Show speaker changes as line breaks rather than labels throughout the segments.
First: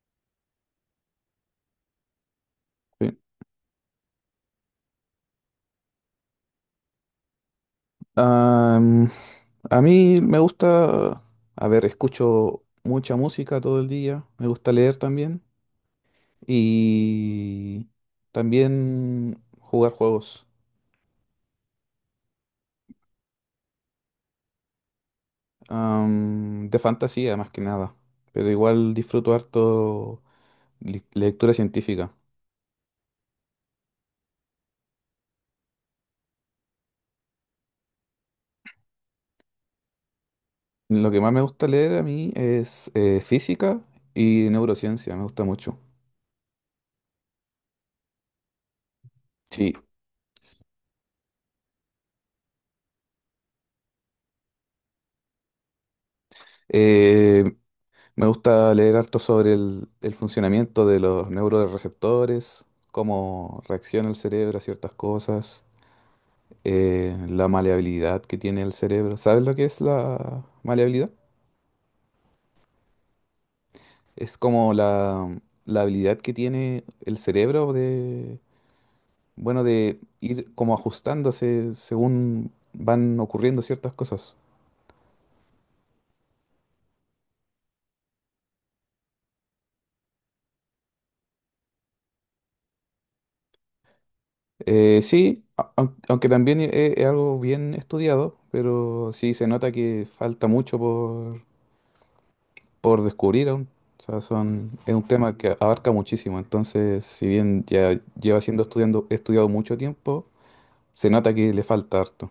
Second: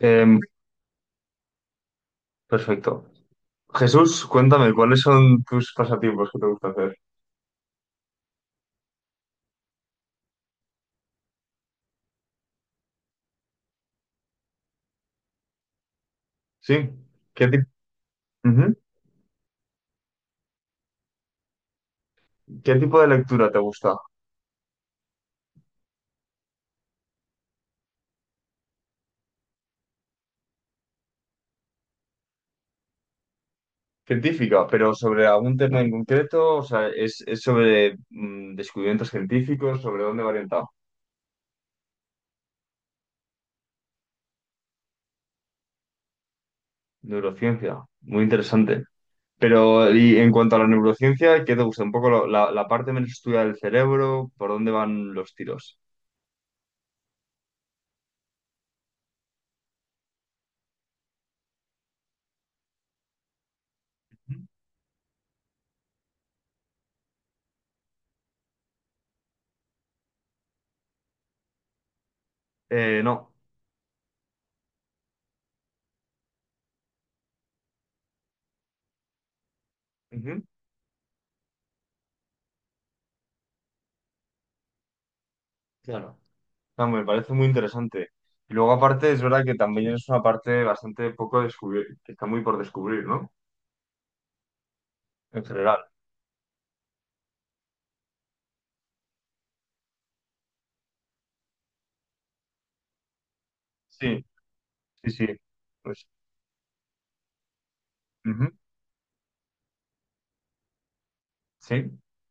Em, perfecto.
Sí.
Jesús, cuéntame, ¿cuáles son tus pasatiempos que te gusta hacer?
Am, a mí me gusta, a ver, escucho mucha música todo el día, me gusta leer también
Sí. ¿Qué, ti-
y
Ujú.
también jugar juegos
¿Qué tipo de lectura te gusta?
de fantasía más que nada, pero igual disfruto harto lectura científica.
Científica, pero sobre algún tema en concreto, o sea, ¿es sobre descubrimientos científicos, ¿sobre dónde va orientado?
Lo que más me gusta leer a mí es física y neurociencia, me gusta mucho.
Neurociencia, muy interesante.
Sí.
Pero, y en cuanto a la neurociencia, ¿qué te gusta? Un poco la parte menos estudiada del cerebro, por dónde van los tiros.
Eh, Me gusta leer harto sobre el funcionamiento de los neuroreceptores, cómo reacciona el cerebro a ciertas cosas, la maleabilidad que tiene el cerebro. ¿Sabes lo que es la maleabilidad?
No.
Es como la habilidad que tiene el cerebro de, bueno, de
Ujú.
ir como ajustándose según van ocurriendo ciertas cosas.
Claro. No, me parece muy interesante. Y luego aparte es verdad que también es una parte bastante poco descubierta, que está muy por descubrir, ¿no?
Sí,
En general.
aunque también es algo bien estudiado, pero sí se nota que falta mucho por descubrir aún. O sea,
Sí,
es un
sí, sí.
tema que abarca
Pues,
muchísimo. Entonces, si bien ya lleva
ujú.
siendo estudiado mucho tiempo, se nota que le
Sí.
falta harto.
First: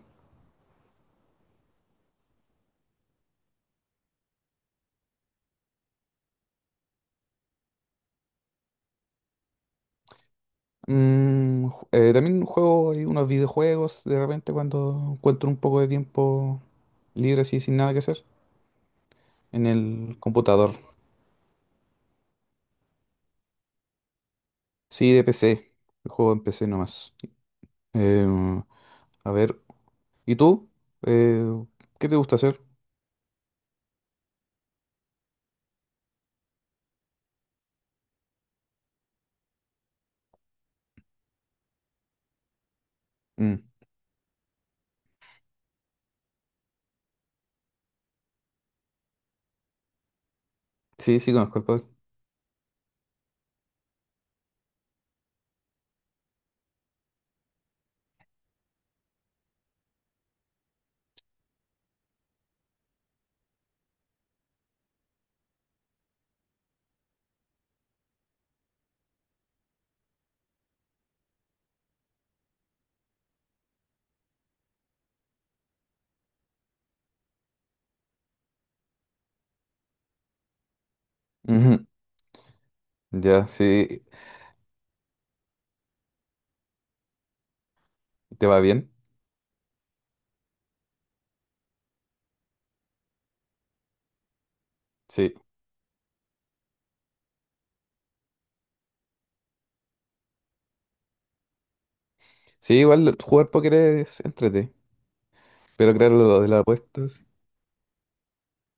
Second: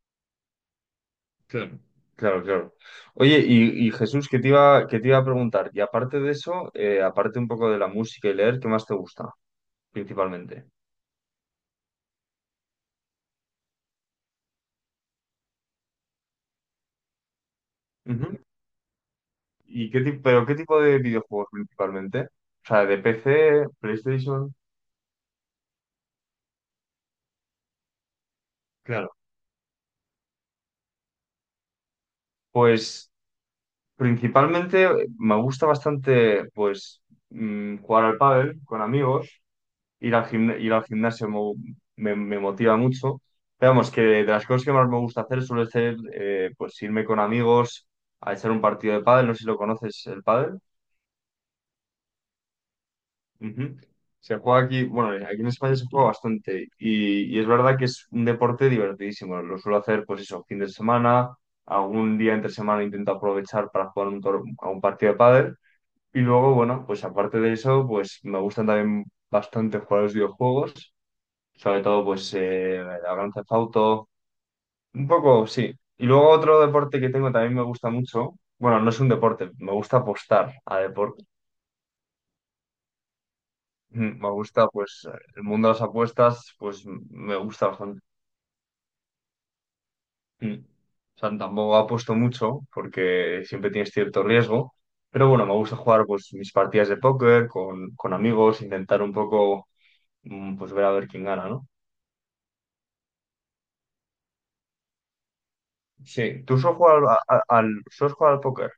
Claro, claro, claro. Oye, y Jesús, qué te iba a preguntar? Y aparte de eso, aparte un poco de la música y leer, ¿qué más te gusta principalmente?
También juego ahí unos videojuegos de repente cuando encuentro un poco de tiempo libre así sin nada que hacer
Ujú.
en
¿Y qué
el
tipo, pero qué
computador.
tipo de videojuegos principalmente? O sea, de PC, PlayStation.
Sí, de PC. El juego en PC nomás. Em,
Claro.
a ver, ¿y tú? Eh, ¿Qué te gusta hacer?
Pues principalmente me gusta bastante pues jugar al pádel con amigos, ir al gimnasio me motiva mucho.
Mm,
Pero vamos, que de las cosas que más me gusta hacer suele ser pues irme con amigos a echar un partido de pádel, no sé si lo conoces el pádel.
sí, sí, conozco el padre.
Ujú. Se juega aquí, bueno, aquí en España se juega bastante y es verdad que es un deporte divertidísimo. Lo suelo hacer pues eso, fin de semana, algún día entre semana intento aprovechar para jugar a un partido de pádel. Y luego, bueno, pues aparte de eso, pues me gustan también bastante jugar a los videojuegos, sobre todo pues el Grand Theft Auto, un poco, sí. Y luego otro deporte que tengo también me gusta mucho, bueno, no es un deporte, me gusta apostar a deporte.
Ujú. Ya, sí.
Mm, me gusta pues el mundo de las apuestas, me gusta bastante.
¿Te va bien?
Mm. O sea, tampoco apuesto mucho porque siempre tienes cierto riesgo, pero
Sí.
bueno, me gusta jugar pues mis partidas de póker con amigos, intentar un poco pues ver a ver quién gana, ¿no?
Sí, igual jugar póker es entrete, pero claro, lo
Sí,
de
tú
las
solo jugar
apuestas.
solo jugar al póker.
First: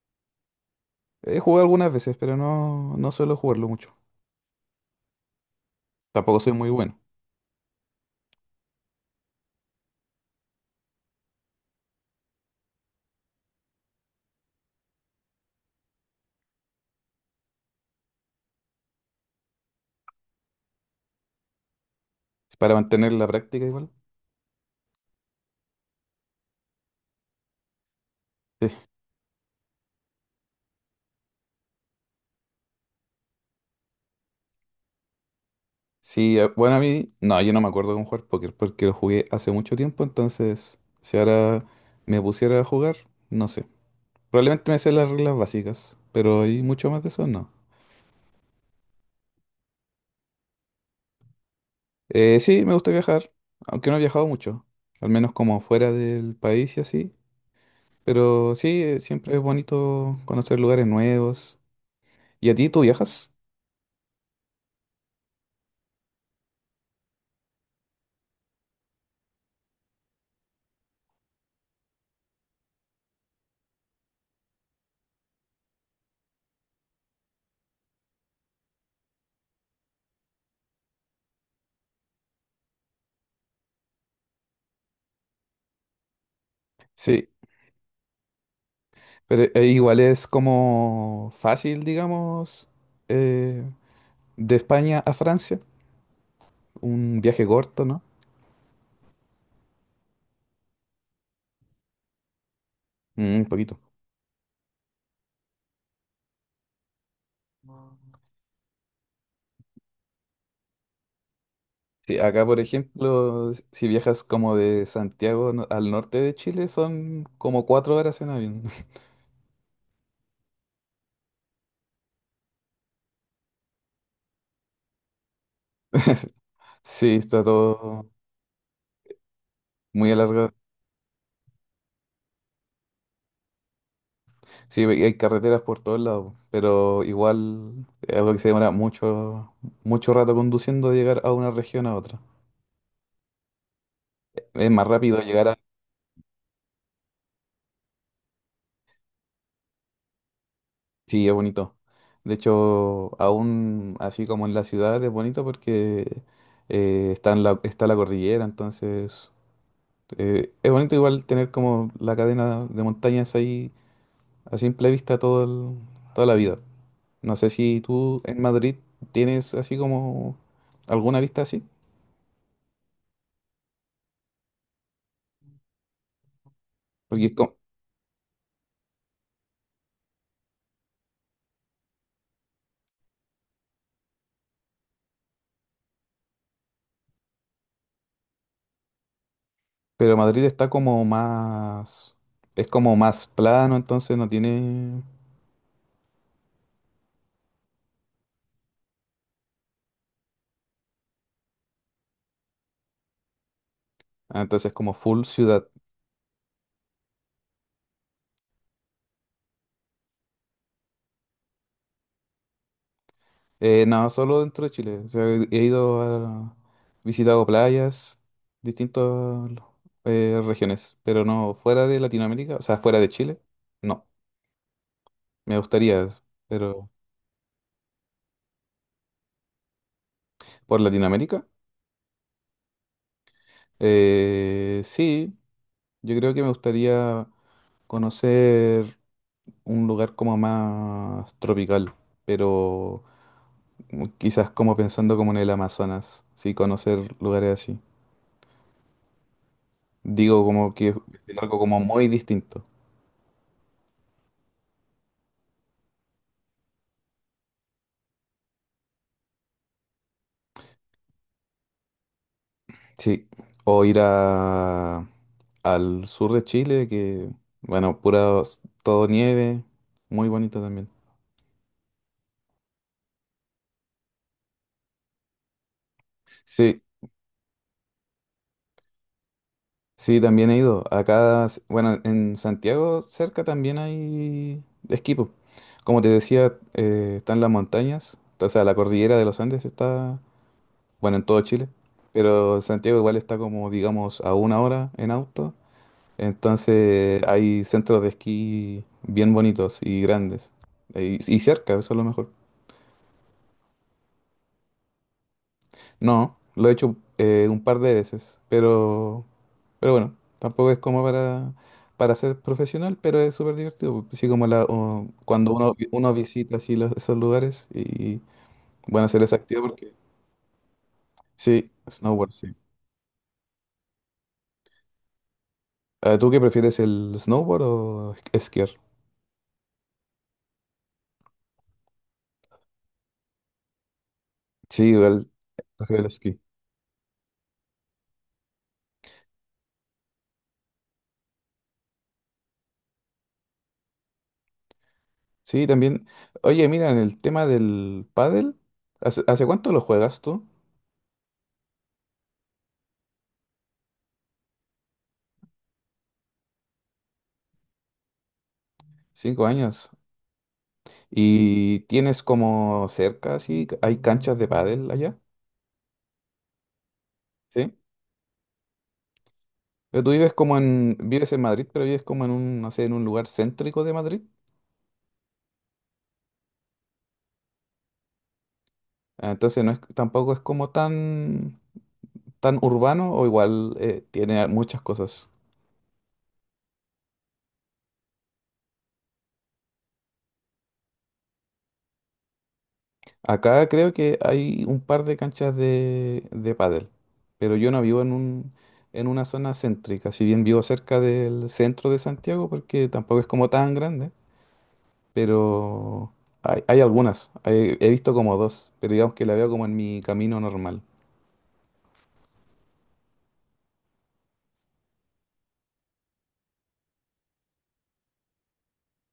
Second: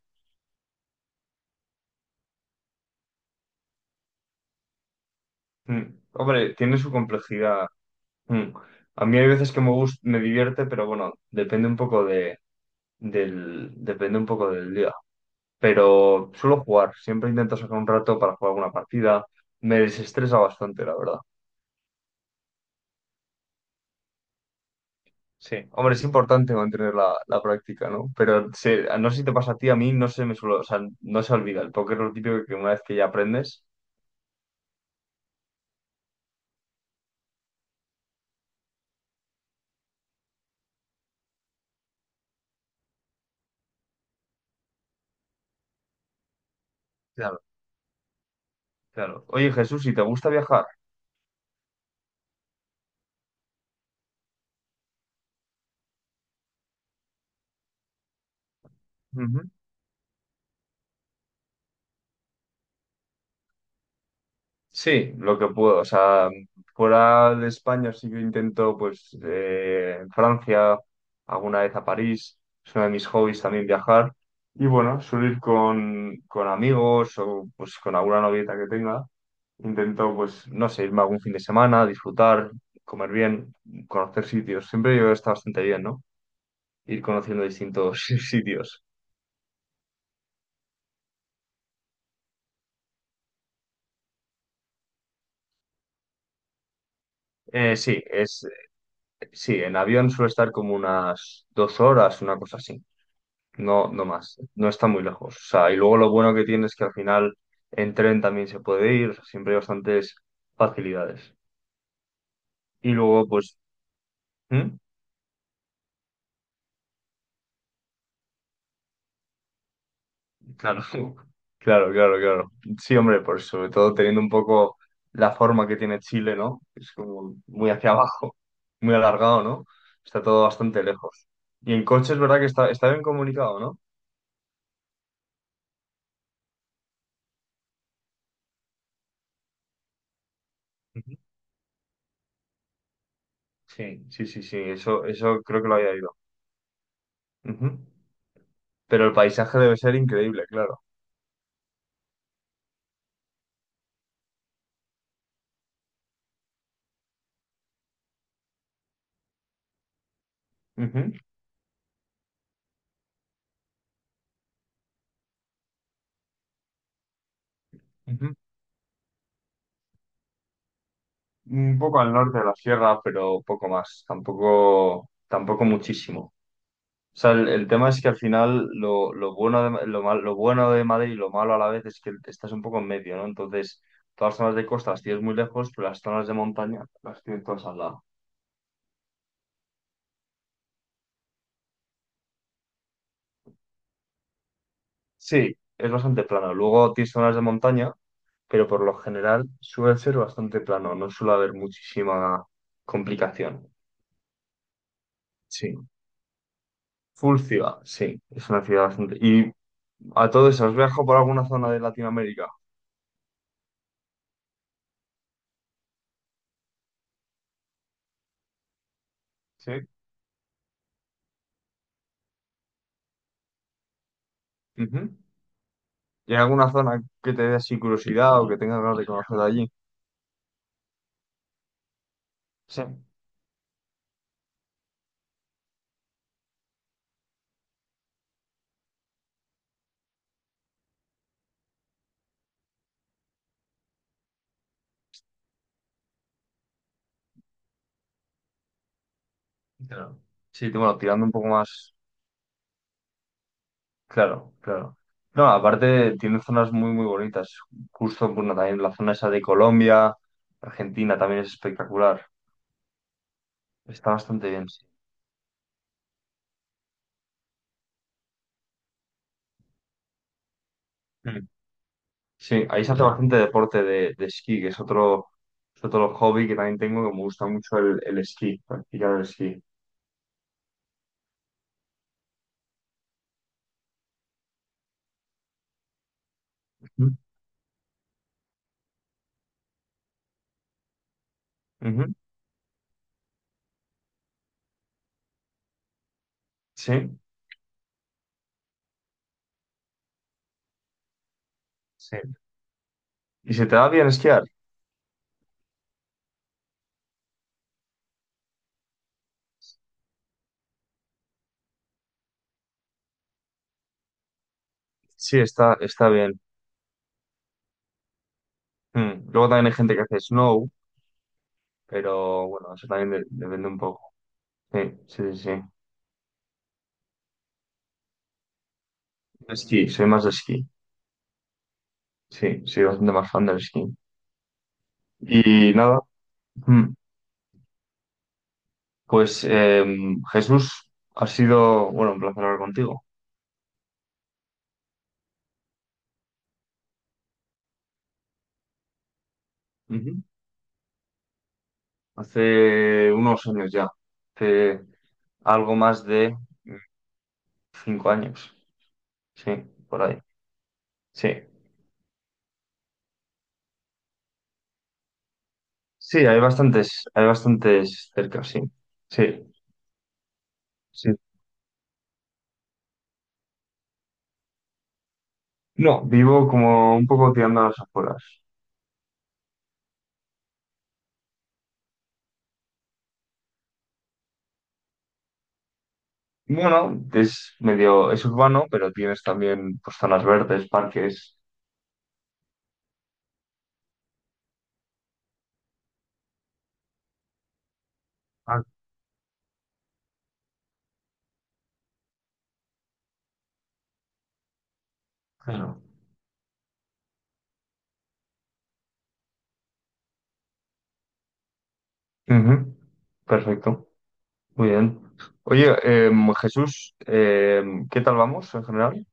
He jugado algunas veces, pero no suelo jugarlo mucho.
Mm.
Tampoco soy
Hombre,
muy
tiene su
bueno.
complejidad. Mm. A mí hay veces que me gusta, me divierte, pero bueno, depende un poco del día. Pero suelo jugar, siempre intento sacar un rato para jugar alguna partida. Me desestresa bastante, la verdad.
Es para mantener la práctica igual.
Sí. Hombre, es importante mantener la práctica, ¿no?
Sí,
No sé si te pasa a ti, a mí no se me suele, o sea, no se olvida. El póker es lo típico que una vez que ya aprendes.
sí, bueno, a mí, no, yo no me acuerdo con jugar póker porque lo jugué hace mucho tiempo, entonces si ahora me pusiera a jugar, no sé. Probablemente me sé las reglas básicas, pero hay mucho más de eso,
Claro,
no.
claro. Oye, Jesús, si te gusta viajar.
Sí, me gusta viajar, aunque no he viajado mucho, al menos como fuera del país y así. Pero sí, siempre es
Ujú.
bonito conocer lugares nuevos. ¿Y a ti tú viajas?
Sí, lo que puedo. O sea, fuera de España sí que intento, pues, en Francia, alguna vez a París. Es uno de mis hobbies también viajar. Y bueno, suelo ir con amigos o pues con alguna novieta que tenga. Intento, pues, no sé, irme algún fin de semana, disfrutar, comer bien, conocer sitios. Siempre yo he estado bastante bien, ¿no? Ir
Sí,
conociendo distintos sitios.
pero igual es como fácil, digamos, eh, de España a Francia, un viaje
Eh,
corto, ¿no?
sí, es, sí, en avión suele estar como unas 2 horas, una cosa así.
Mm, un poquito.
No, no más, no está muy lejos. O sea, y luego lo bueno que tiene es que al final en tren también se puede ir, o sea, siempre hay bastantes facilidades.
Sí, acá, por
Y luego,
ejemplo,
pues,
si viajas como
¿mm?
de Santiago al norte de Chile, son como 4 horas en avión.
Claro, claro, claro, claro. Sí, hombre, por sobre todo teniendo un poco la forma que tiene Chile, ¿no? Es
Sí,
como
está
muy hacia
todo
abajo, muy alargado, ¿no?
muy
Está todo
alargado.
bastante lejos. Y en coche es verdad que está bien comunicado, ¿no?
Sí, y hay carreteras por todos lados, pero igual es algo que se demora mucho, mucho rato conduciendo de
Ujú.
llegar a una región a otra.
Sí, sí, sí, sí,
Es más
eso,
rápido
eso
llegar a…
creo que lo había ido. Ujú. Pero el paisaje debe ser increíble, claro.
Sí, es bonito. De hecho, aún así como en la ciudad es bonito porque en está la cordillera, entonces es bonito
Ujú.
igual tener como la cadena de montañas ahí a simple vista toda la vida. No sé si tú
Ujú.
en Madrid tienes así como alguna vista así.
Un poco al norte de la sierra, pero poco más, tampoco, tampoco muchísimo. O
Porque
sea,
es
el,
co-
el tema es que al final lo bueno de Madrid y lo malo a la vez es que estás un poco en medio, ¿no? Entonces, todas las zonas de costa las tienes muy lejos, pero las zonas de montaña las tienes todas al lado.
Pero Madrid está como más, es como más plano, entonces no tiene,
Sí, es bastante plano. Luego tienes zonas de montaña, pero por lo general suele ser bastante plano, no suele haber muchísima complicación.
ah, entonces es como full ciudad.
Sí. Full ciudad, sí, es una ciudad bastante. Y a todo eso, ¿has viajado por alguna zona de Latinoamérica?
No, solo dentro de Chile. O sea, he ido a, visitado playas, distintas
Sí.
regiones, pero no fuera de Latinoamérica, o sea, fuera de Chile, no.
Ujú.
Me gustaría,
¿Y hay alguna
pero
zona que te dé así curiosidad o que tengas ganas de conocer de allí?
por Latinoamérica,
Sí.
sí, yo creo que me gustaría conocer un lugar como más tropical, pero quizás como pensando como en el Amazonas, sí, conocer lugares así.
Claro.
Digo
Sí,
como que
bueno, tirando un
es
poco
algo como
más.
muy distinto.
Claro, claro. No, aparte tiene zonas muy, muy bonitas. Justo, bueno, también la zona esa de Colombia, Argentina también es espectacular.
Sí, o ir
Está bastante bien, sí.
al sur de Chile, que, bueno, pura, todo nieve, muy bonito también.
Mm. Sí, ahí se hace bastante deporte de esquí, que es otro hobby que también
Sí,
tengo, que me gusta mucho el esquí, practicar el esquí.
sí, también he ido. Acá, bueno, en Santiago cerca también hay esquí, po. Como te decía,
Ujú.
están las montañas, o sea, la cordillera de los Andes está bueno, en todo Chile,
Ujú.
pero Santiago igual está como, digamos, a 1 hora en auto,
Sí.
entonces hay centros de esquí bien bonitos y grandes, y cerca, eso es lo
Sí.
mejor.
¿Y se te da bien esquiar?
No, lo he hecho un par de veces, pero bueno, tampoco es como para ser profesional, pero es súper divertido, así como o
Sí,
cuando
está, está
uno
bien.
visita así esos lugares y bueno, hacer
Mm.
esa
Luego
actividad
también hay
porque…
gente que hace snow,
Sí, snowboard,
pero
sí.
bueno, eso también depende un poco. Sí, sí, sí, sí.
Ah, ¿tú qué prefieres, el snowboard o esquiar?
Esquí, soy más de esquí. Sí, soy bastante más fan del esquí.
Sí, igual.
Y nada,
Hacer el esquí.
mm, pues Jesús, ha sido, bueno, un placer hablar contigo.
Sí, también. Oye, mira, en el tema del pádel, hace cuánto lo juegas
Ujú.
tú?
Hace unos años ya, hace algo más de mm, 5 años,
Cinco
sí,
años.
por ahí. Sí,
¿Y tienes como cerca, así, hay canchas de pádel allá?
sí, hay
Sí.
bastantes cerca, sí. Sí.
Pero tú vives
Sí.
vives en Madrid, pero vives como en un, no sé, en un lugar céntrico de Madrid.
No, vivo como un poco tirando a las afueras.
Ah, entonces no es, tampoco es como tan, tan urbano o igual tiene muchas cosas.
Bueno, es medio, es urbano, pero tienes también pues, zonas verdes, parques.
Acá creo que hay un par de canchas de pádel, pero yo no vivo
Ah,
en una zona céntrica, si bien vivo cerca del centro de Santiago, porque tampoco es como tan grande,
claro.
pero hay algunas, he visto como dos, pero digamos que la veo como en mi camino normal.
Ujú. Perfecto, muy bien. Oye, Jesús, ¿qué tal vamos en general?